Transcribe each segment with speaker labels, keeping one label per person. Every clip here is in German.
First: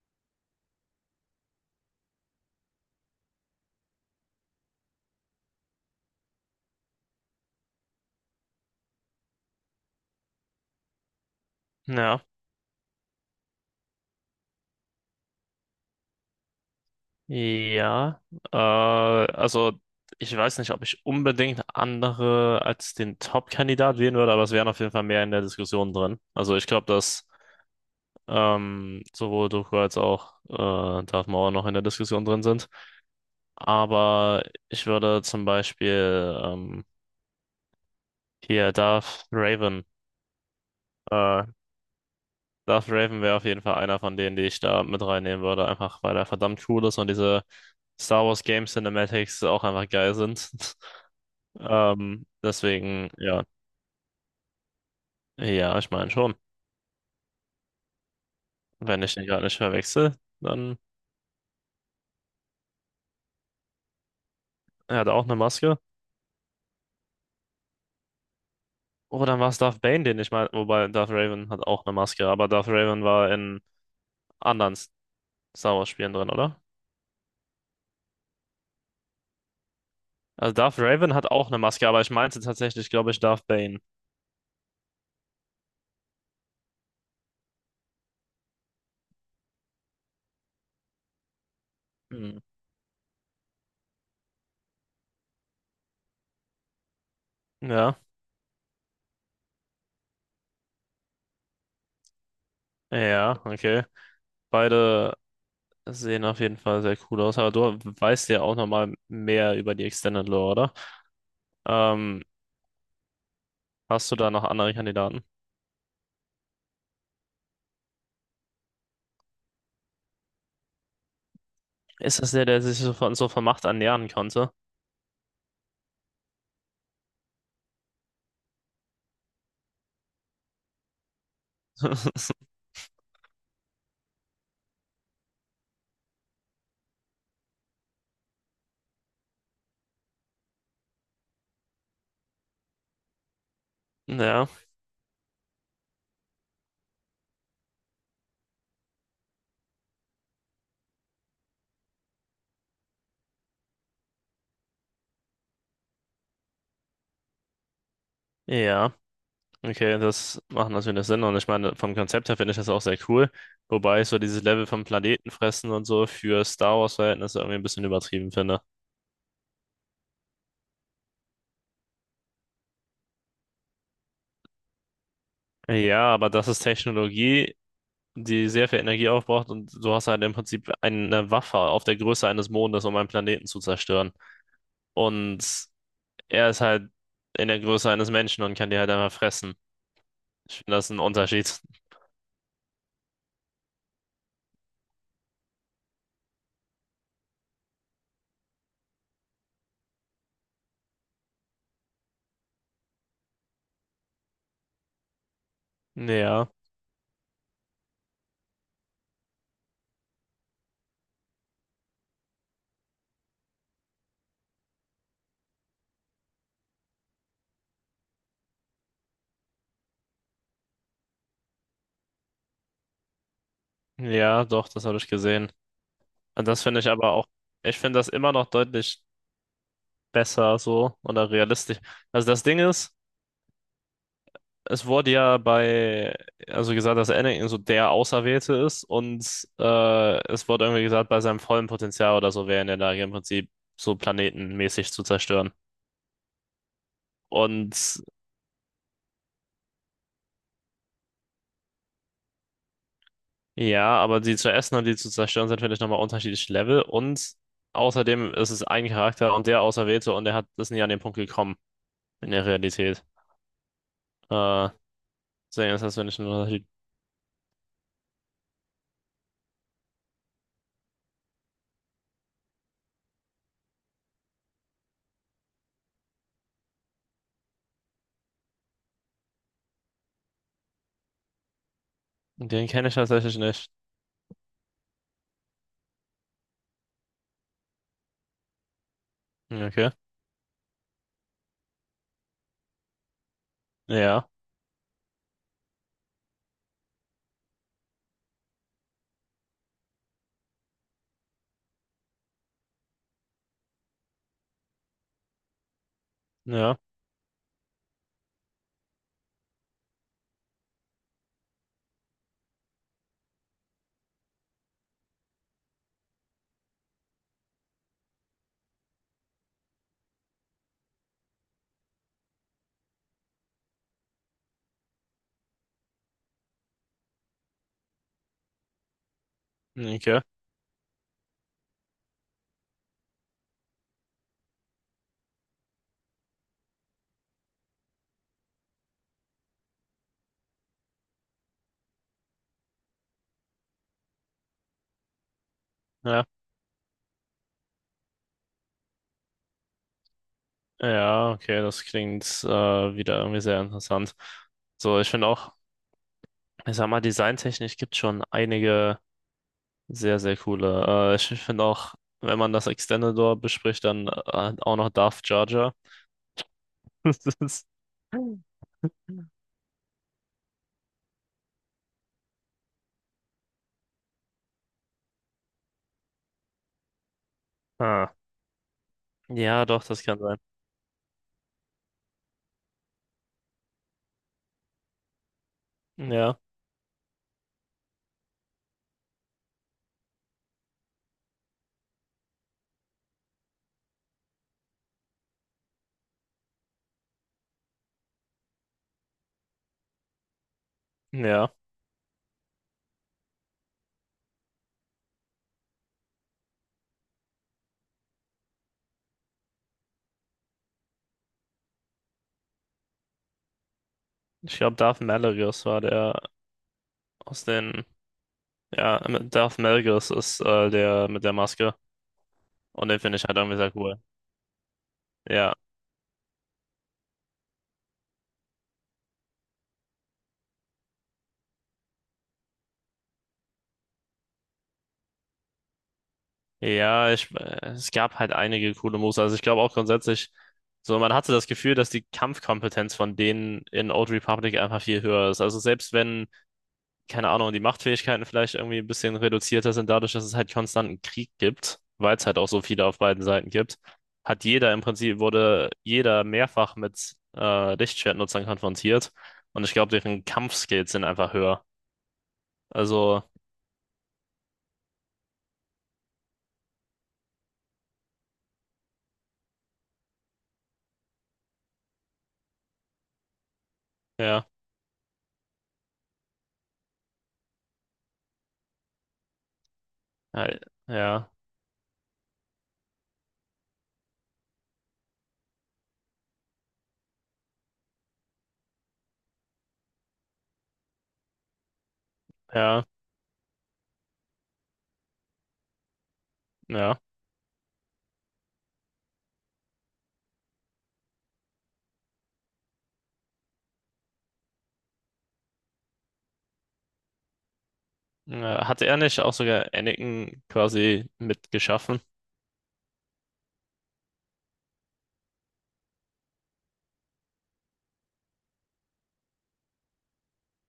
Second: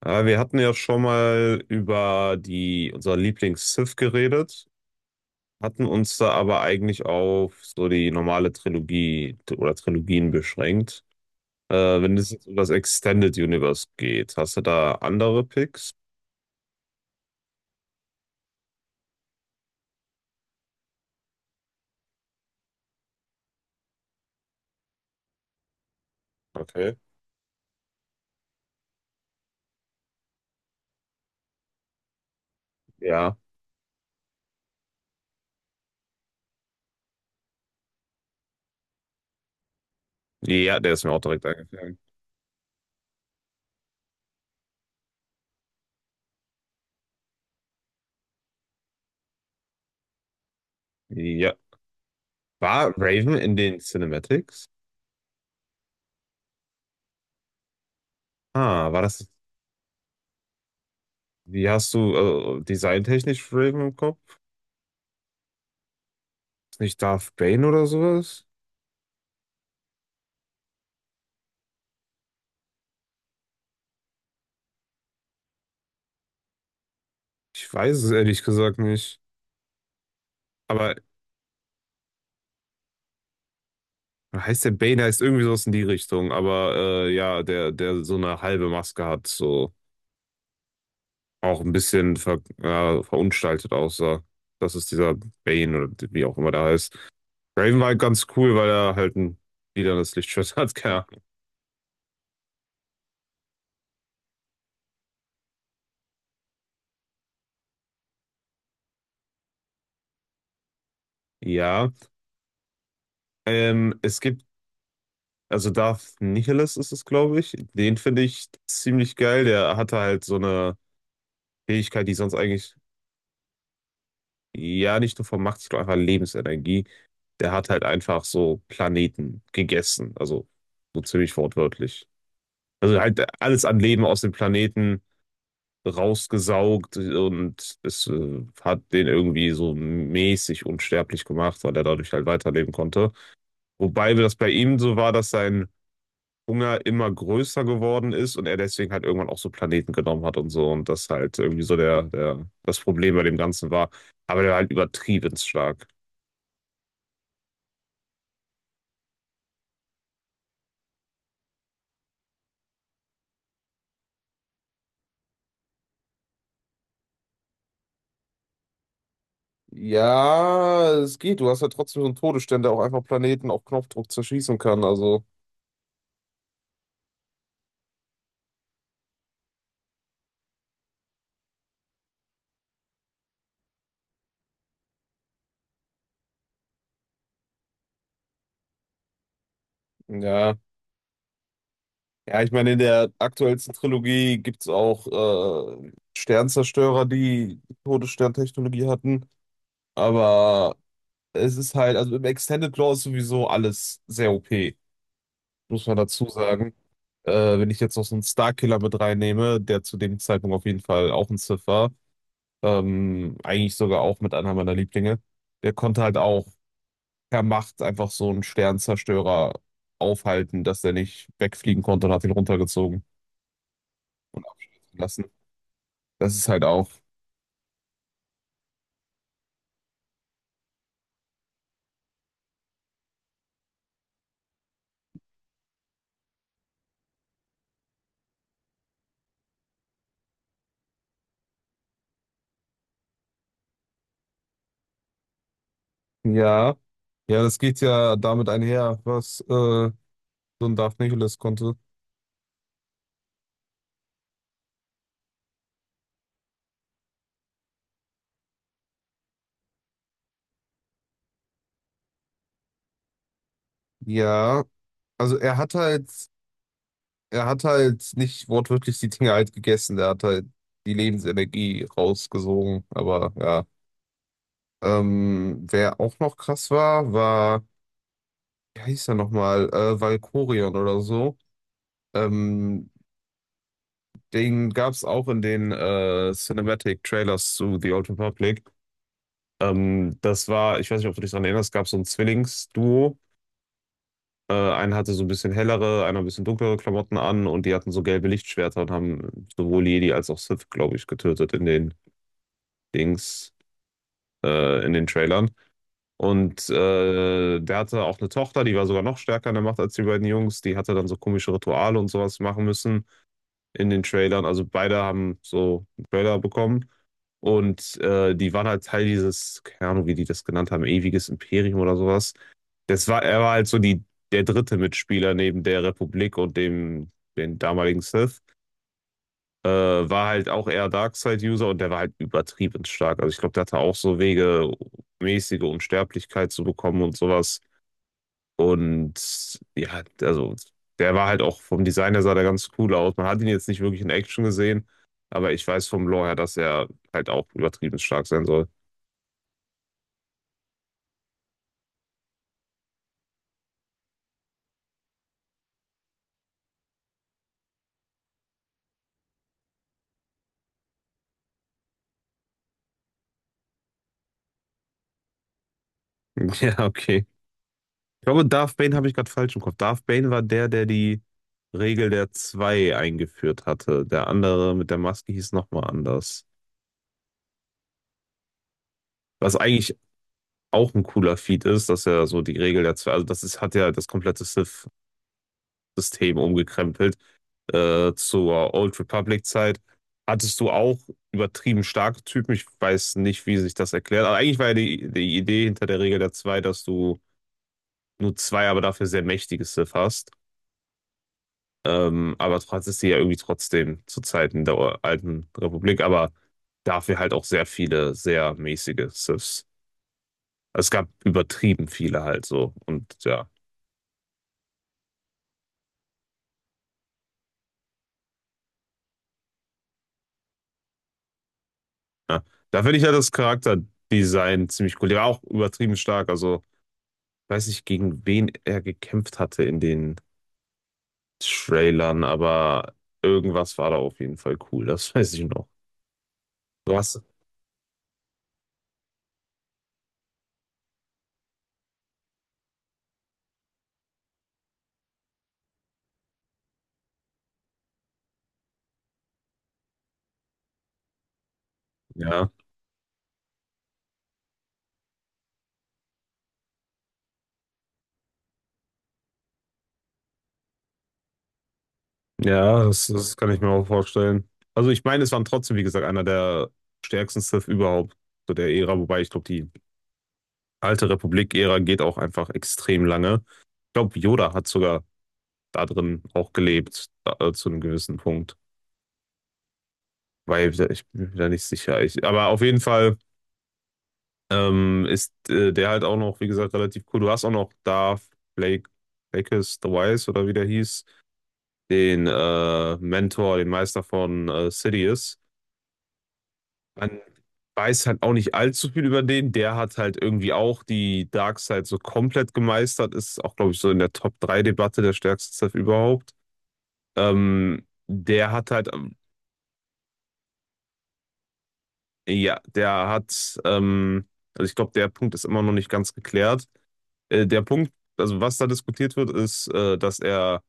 Speaker 1: Wir hatten ja schon mal über unser Lieblings-Sith geredet, hatten uns da aber eigentlich auf so die normale Trilogie oder Trilogien beschränkt. Wenn
Speaker 2: Ja,
Speaker 1: es jetzt um das Extended Universe geht, hast du da andere Picks?
Speaker 2: ja. Also ich weiß nicht, ob ich unbedingt andere als den Top-Kandidat wählen würde, aber es wären auf jeden Fall mehr in der Diskussion drin. Also ich glaube,
Speaker 1: Okay.
Speaker 2: dass sowohl Doku als auch Darth Maul noch in der Diskussion drin sind.
Speaker 1: Ja.
Speaker 2: Aber ich würde zum Beispiel hier Darth Raven,
Speaker 1: Ja, der ist mir auch
Speaker 2: äh,
Speaker 1: direkt eingefallen.
Speaker 2: Darth Raven wäre auf jeden Fall einer von denen, die ich da mit reinnehmen würde, einfach weil er verdammt cool ist und diese Star Wars Game Cinematics auch einfach geil sind.
Speaker 1: Ja. War
Speaker 2: Deswegen,
Speaker 1: Raven
Speaker 2: ja,
Speaker 1: in den Cinematics?
Speaker 2: ja, ich meine schon.
Speaker 1: Ah, war
Speaker 2: Wenn ich
Speaker 1: das.
Speaker 2: den gerade nicht verwechsel, dann
Speaker 1: Wie hast du designtechnisch Raven im Kopf?
Speaker 2: er hat auch eine Maske.
Speaker 1: Ist nicht Darth Bane oder sowas?
Speaker 2: Oh, dann war es Darth Bane, den ich meine. Wobei Darth Raven hat auch eine Maske, aber Darth Raven war in anderen Star Wars Spielen drin, oder?
Speaker 1: Ich weiß es ehrlich gesagt nicht.
Speaker 2: Also Darth
Speaker 1: Aber
Speaker 2: Raven hat auch eine Maske, aber ich meinte tatsächlich, glaube ich, Darth Bane.
Speaker 1: heißt der Bane, heißt irgendwie sowas in die Richtung, aber ja, der so eine halbe Maske hat, so auch ein bisschen
Speaker 2: Hm.
Speaker 1: ja, verunstaltet aussah. Das ist dieser Bane oder wie auch immer der heißt. Raven war
Speaker 2: Ja,
Speaker 1: halt ganz cool, weil er halt ein lilanes Lichtschwert hat, keine Ahnung.
Speaker 2: ja, okay. Beide sehen auf jeden Fall sehr cool aus, aber du weißt ja auch nochmal mehr über die Extended Lore, oder?
Speaker 1: Ja,
Speaker 2: Ähm,
Speaker 1: ähm,
Speaker 2: Hast du
Speaker 1: es
Speaker 2: da
Speaker 1: gibt,
Speaker 2: noch andere Kandidaten?
Speaker 1: also Darth Nihilus ist es, glaube ich. Den finde ich ziemlich geil. Der hatte halt so eine Fähigkeit, die
Speaker 2: Ist das
Speaker 1: sonst
Speaker 2: der, der
Speaker 1: eigentlich,
Speaker 2: sich so von Macht ernähren konnte?
Speaker 1: ja, nicht nur von Macht, ich glaube einfach Lebensenergie. Der hat halt einfach so Planeten gegessen, also so ziemlich wortwörtlich. Also halt alles an Leben aus dem Planeten rausgesaugt und es hat den irgendwie so mäßig unsterblich gemacht, weil er dadurch halt weiterleben konnte. Wobei das
Speaker 2: Ja,
Speaker 1: bei ihm so war, dass sein Hunger immer größer geworden ist und er deswegen halt irgendwann auch so Planeten genommen hat und so und das halt irgendwie so der das Problem bei dem Ganzen war. Aber der war halt übertrieben stark.
Speaker 2: ja. Okay, das macht natürlich Sinn. Und ich meine, vom Konzept her finde ich das auch sehr cool. Wobei ich so dieses Level vom Planetenfressen und so für Star Wars-Verhältnisse irgendwie ein bisschen übertrieben finde.
Speaker 1: Ja, es geht. Du hast ja trotzdem so einen Todesstern, der auch einfach Planeten auf Knopfdruck zerschießen kann. Also,
Speaker 2: Ja, aber das ist Technologie, die sehr viel Energie aufbraucht und du hast halt im Prinzip eine Waffe auf der Größe eines Mondes, um einen Planeten zu zerstören. Und er ist halt in der Größe eines Menschen und kann die halt einfach fressen. Ich
Speaker 1: ja.
Speaker 2: finde, das ist ein Unterschied.
Speaker 1: Ja, ich meine, in der aktuellsten Trilogie gibt es auch Sternzerstörer, die Todessterntechnologie hatten. Aber es ist halt, also im Extended Lore ist sowieso alles sehr OP, muss man dazu
Speaker 2: Ja.
Speaker 1: sagen. Wenn ich jetzt noch so einen Starkiller mit reinnehme, der zu dem Zeitpunkt auf jeden Fall auch ein Sith war, eigentlich sogar auch mit einer meiner Lieblinge, der konnte halt auch per Macht einfach so einen Sternzerstörer aufhalten, dass der nicht wegfliegen konnte und hat ihn runtergezogen
Speaker 2: Ja,
Speaker 1: und
Speaker 2: doch, das habe
Speaker 1: abstürzen
Speaker 2: ich
Speaker 1: lassen.
Speaker 2: gesehen.
Speaker 1: Das ist
Speaker 2: Und das
Speaker 1: halt
Speaker 2: finde ich
Speaker 1: auch.
Speaker 2: aber auch, ich finde das immer noch deutlich besser so oder realistisch. Also das Ding ist, es wurde ja bei, also gesagt, dass Anakin so der Auserwählte ist und es wurde irgendwie gesagt, bei seinem vollen Potenzial oder so wäre er in der Lage, im Prinzip so planetenmäßig zu zerstören.
Speaker 1: Ja, ja, das geht
Speaker 2: Und
Speaker 1: ja damit einher, was so ein Darth Nihilus konnte.
Speaker 2: ja, aber die zu essen und die zu zerstören sind, finde ich, nochmal unterschiedliche Level. Und außerdem ist es ein Charakter und der Auserwählte und er hat, ist nie an den Punkt gekommen in der Realität.
Speaker 1: Ja,
Speaker 2: Äh,
Speaker 1: also
Speaker 2: Sehr, das heißt, wenn ich nur halt
Speaker 1: er hat halt nicht wortwörtlich die Dinge halt gegessen, er hat halt die Lebensenergie rausgesogen, aber ja. Wer auch noch krass war, wie heißt er nochmal, Valkorion oder so.
Speaker 2: den kenne
Speaker 1: Ähm,
Speaker 2: ich tatsächlich nicht.
Speaker 1: Den gab es auch in den Cinematic Trailers zu The Old Republic.
Speaker 2: Ja, okay.
Speaker 1: Das war, ich weiß nicht, ob du dich daran erinnerst, gab so ein Zwillingsduo.
Speaker 2: Ja,
Speaker 1: Einer hatte so ein bisschen hellere, einer ein bisschen dunklere Klamotten an und die hatten so gelbe Lichtschwerter und haben sowohl Jedi als auch Sith, glaube ich, getötet in den Dings, in den Trailern. Und
Speaker 2: ja,
Speaker 1: der hatte auch eine Tochter, die war sogar noch stärker in der Macht als die beiden Jungs. Die hatte dann so komische Rituale und sowas machen müssen. In den Trailern. Also beide haben so einen Trailer bekommen. Und die waren halt Teil dieses, keine Ahnung, wie die das genannt haben, ewiges Imperium oder sowas. Das er war halt so der dritte Mitspieler neben der Republik und den damaligen Sith. Äh,
Speaker 2: okay.
Speaker 1: war halt auch eher Darkseid-User und der war halt übertrieben stark. Also ich glaube, der hatte auch so Wege, mäßige Unsterblichkeit zu bekommen und sowas. Und ja, also der war halt auch vom Design her sah der ganz cool aus. Man hat ihn jetzt nicht wirklich in Action gesehen, aber ich weiß vom
Speaker 2: Ja,
Speaker 1: Lore her, dass er halt auch übertrieben stark sein soll.
Speaker 2: ja, okay, das klingt wieder irgendwie sehr interessant. So, ich finde auch, ich sag mal, designtechnisch gibt schon einige sehr, sehr coole. Ich finde auch, wenn man das Extendedor bespricht, dann auch noch Darth Jar Jar.
Speaker 1: Ja, okay.
Speaker 2: Das ist,
Speaker 1: Ich glaube, Darth Bane habe ich gerade falsch im Kopf. Darth Bane war der, der die Regel der zwei eingeführt hatte. Der andere mit der Maske hieß nochmal anders.
Speaker 2: ah.
Speaker 1: Was
Speaker 2: Ja, doch,
Speaker 1: eigentlich
Speaker 2: das kann sein.
Speaker 1: auch ein cooler Feat ist, dass er so die Regel der zwei, also das ist, hat ja das komplette Sith-System
Speaker 2: Ja,
Speaker 1: umgekrempelt zur Old Republic-Zeit, hattest du auch übertrieben starke Typen. Ich weiß nicht, wie sich das erklärt. Aber eigentlich war ja die Idee hinter der Regel der zwei, dass du nur zwei, aber dafür sehr mächtige Sith hast.
Speaker 2: ja.
Speaker 1: Aber du hattest sie ja irgendwie trotzdem zu Zeiten der alten Republik, aber dafür halt auch sehr viele, sehr mäßige Siths. Also es gab übertrieben viele halt so. Und ja,
Speaker 2: Ich glaube, Darth Malarius war der aus den. Ja, Darth Malgus ist der mit der Maske.
Speaker 1: ja. Da
Speaker 2: Und
Speaker 1: finde
Speaker 2: den
Speaker 1: ich ja
Speaker 2: finde ich
Speaker 1: das
Speaker 2: halt irgendwie sehr cool.
Speaker 1: Charakterdesign ziemlich cool. Der war auch
Speaker 2: Ja.
Speaker 1: übertrieben stark. Also weiß nicht, gegen wen er gekämpft hatte in den Trailern, aber irgendwas war da auf jeden Fall cool, das weiß ich noch. Du
Speaker 2: Ja,
Speaker 1: hast,
Speaker 2: es gab halt einige coole Moves. Also ich glaube auch grundsätzlich, so man hatte das Gefühl, dass die Kampfkompetenz von denen in Old Republic einfach viel höher ist. Also selbst wenn, keine Ahnung, die Machtfähigkeiten vielleicht irgendwie ein bisschen reduzierter sind, dadurch, dass es halt konstanten Krieg gibt, weil es halt auch
Speaker 1: ja,
Speaker 2: so viele auf beiden Seiten gibt, hat jeder im Prinzip, wurde jeder mehrfach mit Lichtschwertnutzern konfrontiert. Und ich glaube, deren Kampfskills sind einfach höher.
Speaker 1: ja,
Speaker 2: Also,
Speaker 1: das kann ich mir auch vorstellen. Also ich meine, es waren trotzdem, wie gesagt, einer der stärksten Sith überhaupt zu der Ära, wobei ich glaube, die alte Republik-Ära geht auch einfach extrem lange. Ich glaube,
Speaker 2: ja,
Speaker 1: Yoda hat sogar da drin auch gelebt, zu einem gewissen Punkt.
Speaker 2: ja,
Speaker 1: Weil ich bin
Speaker 2: ja,
Speaker 1: mir da nicht sicher. Ich, aber auf jeden Fall. Ist der halt auch noch, wie gesagt, relativ cool. Du hast auch noch Darth Blake, Blakes the Wise oder wie der hieß, den
Speaker 2: ja.
Speaker 1: Mentor, den Meister von Sidious.
Speaker 2: Ja.
Speaker 1: Man weiß halt auch nicht allzu viel über den. Der hat halt irgendwie auch die Darkseid so komplett gemeistert. Ist auch, glaube ich, so in der top drei debatte der stärkste Sith überhaupt. Ähm, der hat
Speaker 2: Hatte
Speaker 1: halt,
Speaker 2: er
Speaker 1: ähm,
Speaker 2: nicht auch sogar Anakin quasi mitgeschaffen?
Speaker 1: ja, also ich glaube, der Punkt ist immer noch nicht ganz geklärt. Äh, der Punkt, also was da diskutiert wird, dass er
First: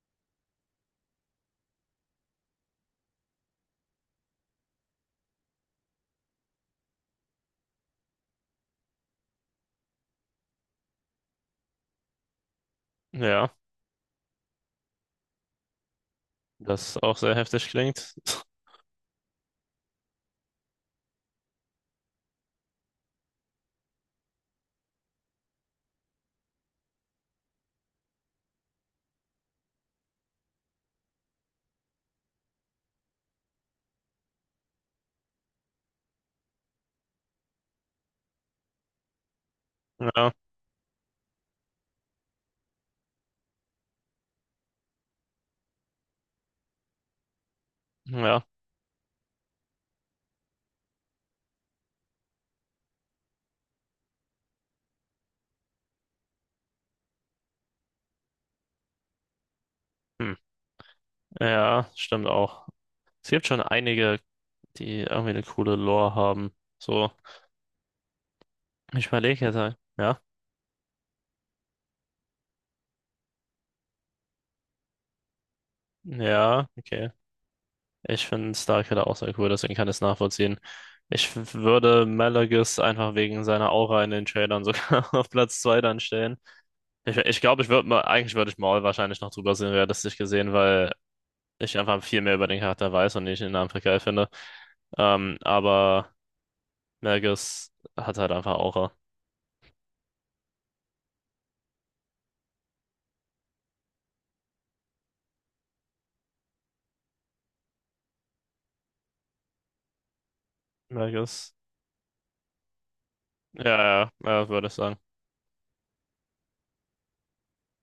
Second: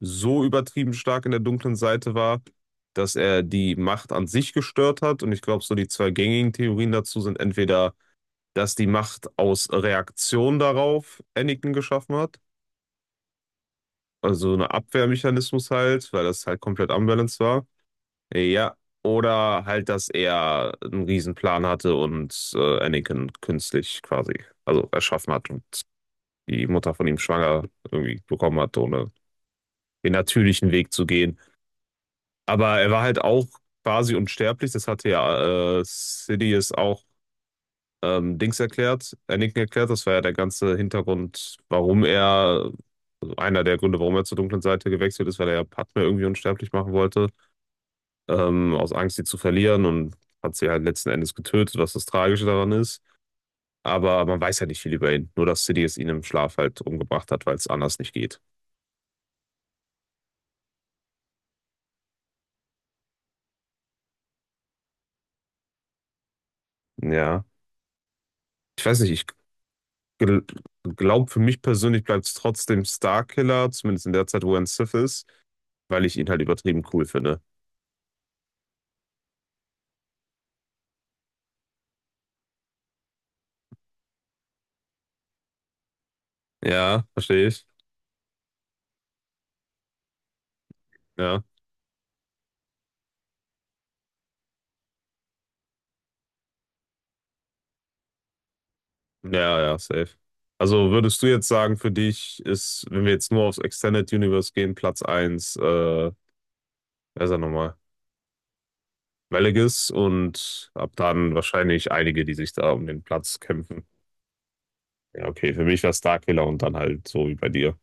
Speaker 1: so übertrieben stark in der dunklen Seite war, dass er die Macht an sich gestört hat. Und ich glaube, so die zwei gängigen Theorien dazu sind entweder, dass die Macht aus Reaktion darauf Anakin geschaffen hat,
Speaker 2: Ja,
Speaker 1: also eine Abwehrmechanismus halt, weil das halt komplett
Speaker 2: das auch sehr
Speaker 1: unbalanced war.
Speaker 2: heftig klingt.
Speaker 1: Ja, oder halt, dass er einen Riesenplan hatte und Anakin künstlich quasi, also erschaffen hat und die Mutter von ihm schwanger irgendwie bekommen hat, ohne den natürlichen Weg zu gehen. Aber er war halt auch quasi unsterblich, das hatte ja Sidious auch Dings erklärt, Anakin erklärt, das war ja
Speaker 2: Ja,
Speaker 1: der ganze Hintergrund, einer der Gründe, warum er zur dunklen Seite gewechselt ist, weil er ja Padme irgendwie unsterblich machen wollte,
Speaker 2: ja,
Speaker 1: aus Angst, sie zu verlieren und hat sie halt letzten Endes getötet, was das Tragische daran ist. Aber man weiß ja nicht viel über ihn, nur dass Sidious ihn im Schlaf halt umgebracht hat, weil es anders nicht geht.
Speaker 2: hm. Ja, stimmt auch. Es gibt schon einige, die irgendwie eine coole Lore haben. So,
Speaker 1: Ja, ich weiß
Speaker 2: ich
Speaker 1: nicht, ich
Speaker 2: überlege jetzt, halt. Ja,
Speaker 1: gel glaube, für mich persönlich bleibt es trotzdem Starkiller, zumindest in der Zeit, wo er ein Sith ist, weil ich ihn halt
Speaker 2: ja,
Speaker 1: übertrieben cool
Speaker 2: okay.
Speaker 1: finde.
Speaker 2: Ich finde Star Killer auch sehr cool, deswegen kann ich es nachvollziehen. Ich würde Malagis einfach wegen seiner Aura in den Trailern sogar auf Platz 2 dann stellen.
Speaker 1: Ja,
Speaker 2: Ich glaube, ich,
Speaker 1: verstehe
Speaker 2: glaub,
Speaker 1: ich.
Speaker 2: ich würde mal, eigentlich würde ich Maul wahrscheinlich noch drüber sehen, realistisch gesehen, weil
Speaker 1: Ja,
Speaker 2: ich einfach viel mehr über den Charakter weiß und ich ihn einfach geil finde. Aber Melges hat halt einfach Aura.
Speaker 1: ja, ja, safe. Also würdest du jetzt sagen, für dich ist, wenn wir jetzt nur aufs Extended Universe gehen, Platz eins wer ist er nochmal? Velegis und ab dann
Speaker 2: Melges.
Speaker 1: wahrscheinlich einige, die sich da um den Platz
Speaker 2: Ja,
Speaker 1: kämpfen.
Speaker 2: ja, ja, würde ich sagen.
Speaker 1: Ja, okay, für mich war Starkiller und dann halt so wie bei dir.